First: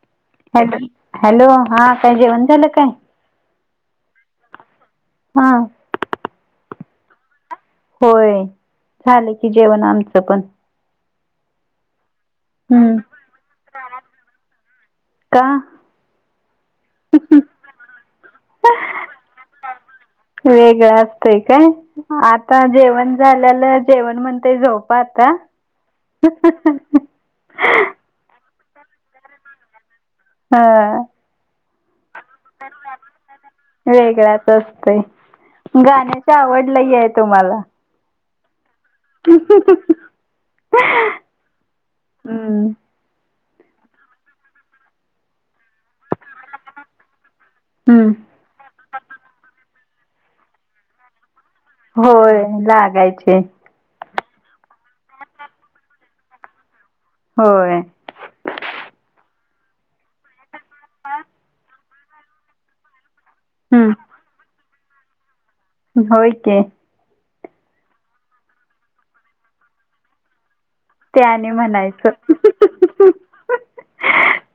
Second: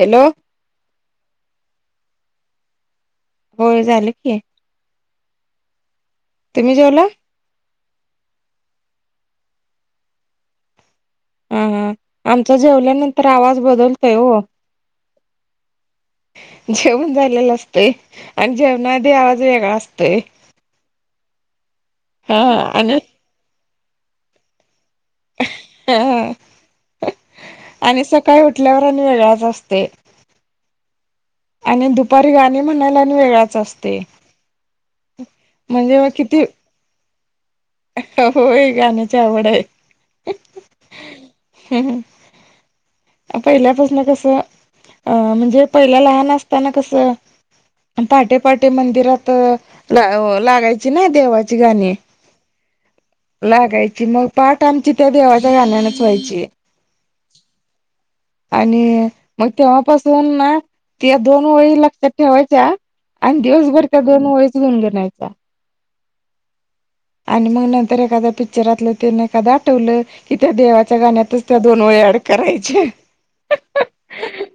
Hello hello हा के वंदल काय होय झालं की हा तुम्ही जेवला होय झाल की जेवण आमचं पण हा हा आमचा हम्म जेवल्यानंतर आवाज बदलतोय ओ का जेवण झालेलं असतय आणि जेवणाआधी आवाज वेगळा असतो वेगळं असतोय का हा आता आणि जेवण झाल्याल जेवण म्हणते झोप पाहाता ह ह हा उटल्यावर आणि वेगळाच असतोय हा आणि दुपारी गाणी म्हणायला आणि वेगळाच असते वेगळाच म्हणजे मग गाण्याची किती आवडलय आहे तुम्हाला होय गाण्याची आवड आहे हम्म हम पहिल्यापासन कसं अ म्हणजे पहिल्या लहान असताना कसं हम्म पाहाटेपाहाटे मंदिरात लागायची ने देवाची गाणी होय लागायचे लागायची मग पाठ आमची त्या देवाच्या गाण्यानेच व्हायची होय आणि मग तेव्हापासून ना त्या दोन वळी लक्षात ठेवायच्या आणि दिवसभर हम्म त्या दोन वळीच गुनगुनायच्या होय कि आणि मग नंतर एखादा पिक्चरातलं तेन एखादं आठवलं की त्या देवा त्या गाण्यातच त्याने त्या दोन वोळी अँड म्हणायचं करायचे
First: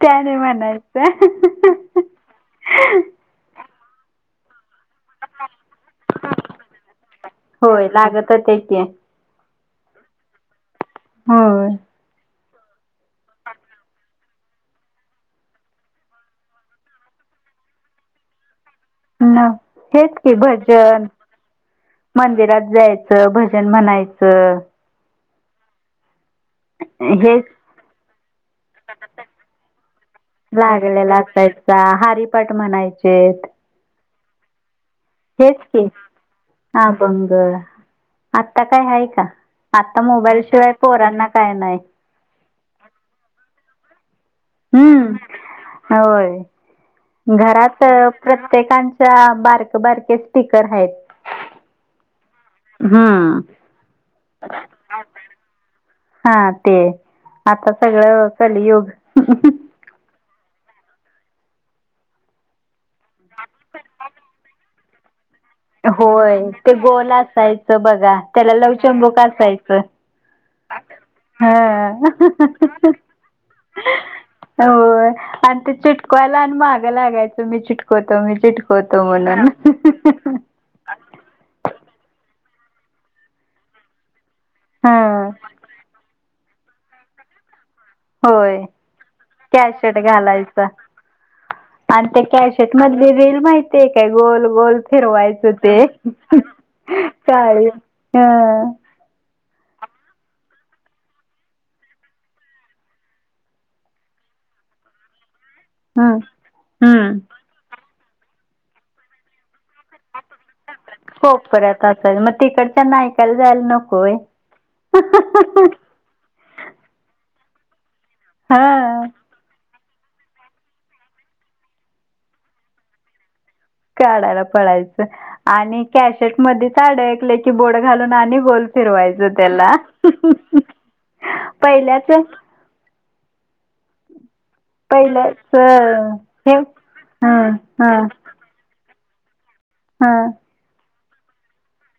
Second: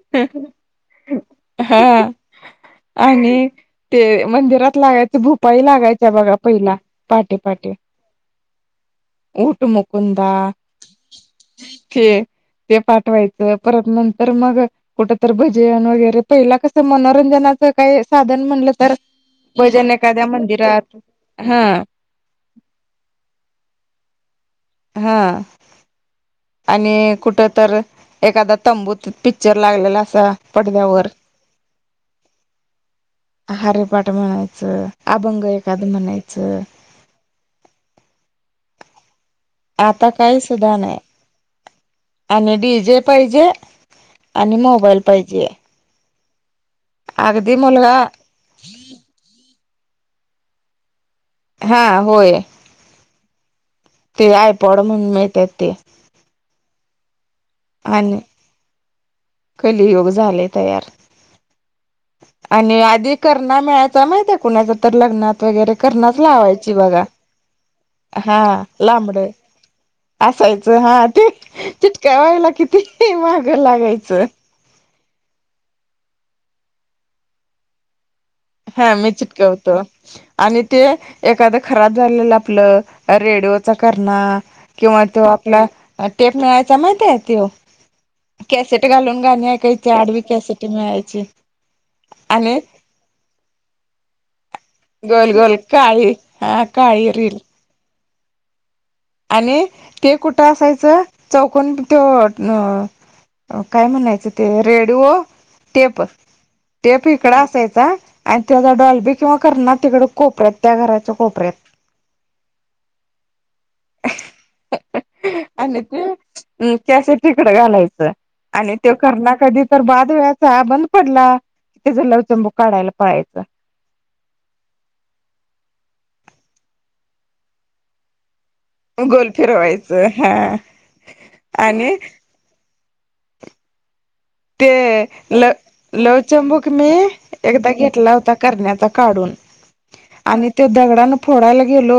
त्याने हा म्हणायचं आणि ते मंदिरात लागायचे भोपाई लागायचा बघा पहिला पहाटे होय लागत होत्या कि ऊट मुकुंदा होय ते ते पाठवायचं परत नंतर मग कुठ तर भजन वगैरे पहिला कस मनोरंजन नाच काही साधन म्हणलं तर न भजन हेच एखाद्या की मंदिरात भजन हा मंदिरात जायचं भजन म्हणायचं हा ह आणि कुठ तर एखादा तंबूत पिक्चर लागलेला असा पडद्यावर हारिपाट म्हणायचेत. हरिपाठ म्हणायचं अभंग हेच एखाद की म्हणायचं आभंग आता काय आहे का? आता काही मोबाईल शिवाय सुधा नाही पोरांना काय नाही आणि डी जे पाहिजे. आणि मोबाईल हम्म पाहिजे. होय अगदी घरात मुलगा प्रत्येकांच्या बारक बारके स्पीकर आहेत. हा होय. हम्म. ते आय पाॅड म्हणून मिळतात ते. हा ते आता आणि सगळं कलियुग. कलयुग झालय. तयार आणि आधी कर्णा मिळाचा माहित आहे कुणाच तर लग्नात वगैरे कर्णाच होय ते लावायची बघा गोल असायचं बघा हा त्याला लांबड. लवचंबुक असायचं. असायचं हा ते हा चिटकावायला किती माग लागायचं. होय आणि ते चिटकवायला आणि महागं लागायचं मी चिटकव हा मी चिटकवतो आणि ते एखादा खराब झालेला आपल रेडिओचा कर्णा हा किंवा तो आपला टेप मिळायचा माहितेय तो होय कॅसेट घालून गाणे ऐकाय ते कॅशेट आडवी कॅसेट घालायचा. मिळायची आणि त्या कॅशट मधली रीळ माहिती आहे काय गोल गोल गोल फिरवायचं गोल ते काळी हा काळी रील काळी ह आणि ते कुठं असायचं चौकून तो न काय म्हणायचं ते रेडओ टेप हं टेप हं इकड असायचा आणि तेचा डॉल बी किंवा कर्णा तिकड कोपऱ्यात त्या घराच्या कोपऱ्यात असायचं मग तिकडच्या नायकाला जायला नको होय आणि ते क्यासेट तिकड घालायचं आणि तो हा कर्णा कधी तर बाद वेळाचा बंद पडला कि त्याच लवचंबू काढायला पळायचाश. काढायला पळायचं आणि कॅशेट मध्ये साड ऐकले की बोड घालून आणि गोल फिरवायच गोल त्याला फिरवायचं हा आणि पहिल्याच ते ल पहिल्याच हे लवचंबूक मी हं एकदा हं घेतला होता कर्ण्याचा काढून हं आणि त दगडने फोडायला गेलो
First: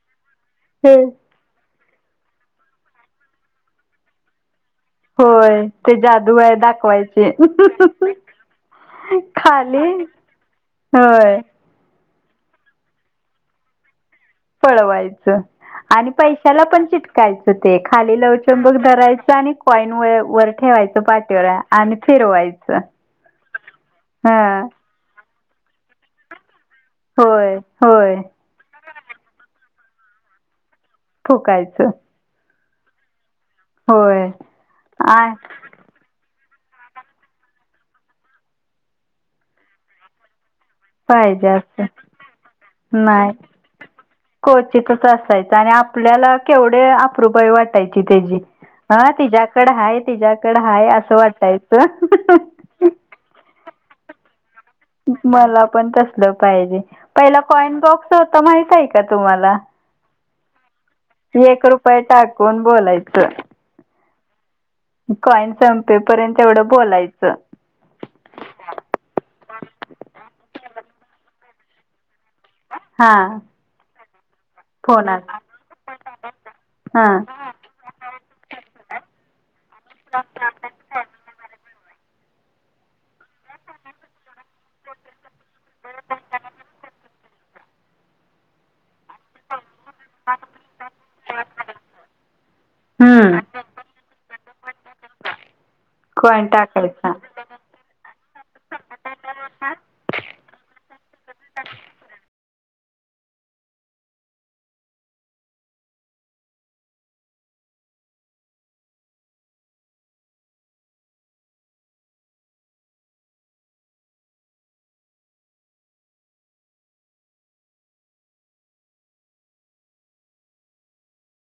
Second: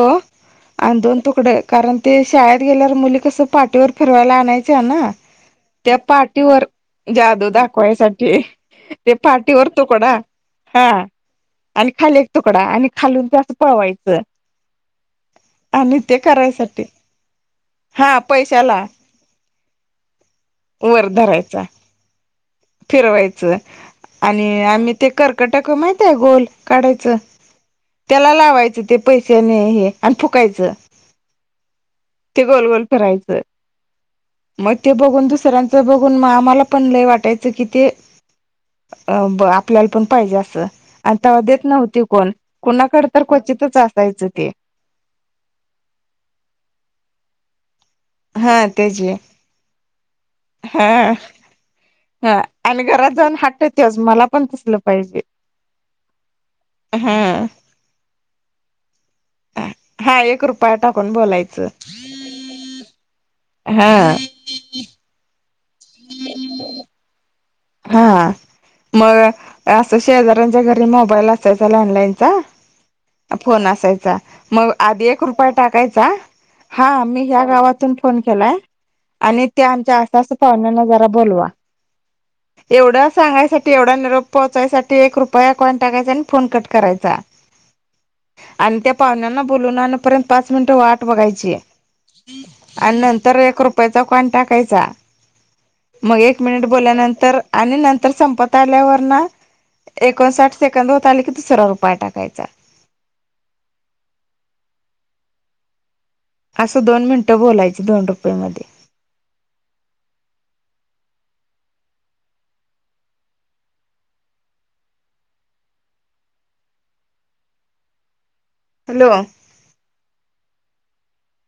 आणि हे दोन तुकडे कारण ते शाळेत गेल्यावर मुली कसं पाठीवर फिरवायला आणायच ना होय ते त्या जादू आहे पाटीवर दाखवायची जादू दाखवायसाठी ते पाटी खाली वरतो कोणा हा होय आणि खाली एक तुकडा आणि खालून ते असं पळवायचं. पळवायचं. आणि ते पैशाला पण करायसाठी चिटकायचं ते हा खाली लवचंबक पैशाला धरायचं आणि कॉईन व वर ठेवा वर धरायचा फिरवायचं हा आणि आम्ही ते कर्कट क माहितय गोल काढायचं होय होय त्याला लावायचं ते पैशने हे आणि फुकायचं. फुकायचं. ते गोल गोल फिरायचं, होय मग ते आ दुसऱ्यांचे बघून आम्हाला पण लय वाटायचं की ते आपल्याला पण पाहिजे असं आता पाहिजे देत असं नव्हती कोण कुणाकड तर नाही क्वचितच असायचं ते. क्वचितच असायचं आणि आपल्याला केवढे अपरुबाई वाटते वाटायची तेजी हा ह त्याची तिच्या्याकड हाय तिच्या्याकड हाय हा असं वाटायचं. हा आणि घरात जाऊन हाट तेवज मला पण तसलं पाहिजे मला पण तसलं पाहिजे पहिला हा कॉइन बॉक्स होत माहित आहे का तुम्हाला हा एक रुपया टाकून एक बोलायचं रुपय टाकून बोलायचं. हा. कॉईन संपेपर्यंत एवढं बोलायचं हा मग असं शेजऱ्यांच्या घरी मोबाईल असायचा लडलाईन हा फोन असायचा मग आधी एक फोनात रुपय टाकायचा हा मी या्या गावातून फोन केलाय आणि ते आमच्या आास पाहुण्यांना जरा बोलवा एवढा सांगायसाठी एवढा निरोप पोहोचायसाठी एक रुप पया को टाकायचा आणि फन कट करायचा आणि त्या पाहण्याना बोलूनपर्यंत पाच मिनिटं वाट बघायची आणि नंतर हम्म एक रुपयाचा कन टाकायचा मग एक कॉइन मिनिट टाकायचा बोलल्यानंतर आणि नंतर संपत आल्यावर ना एकोणसाठ सेकंद होत आले की दुसरा रुपाय टाकायचा ह असं दोन मिनटं बोलायची दोन रुपये मध्ये हॅलो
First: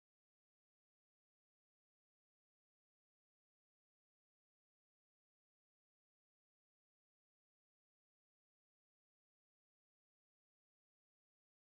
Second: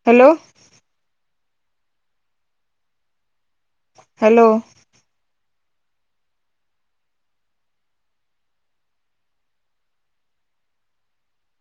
हॅलो हॅलो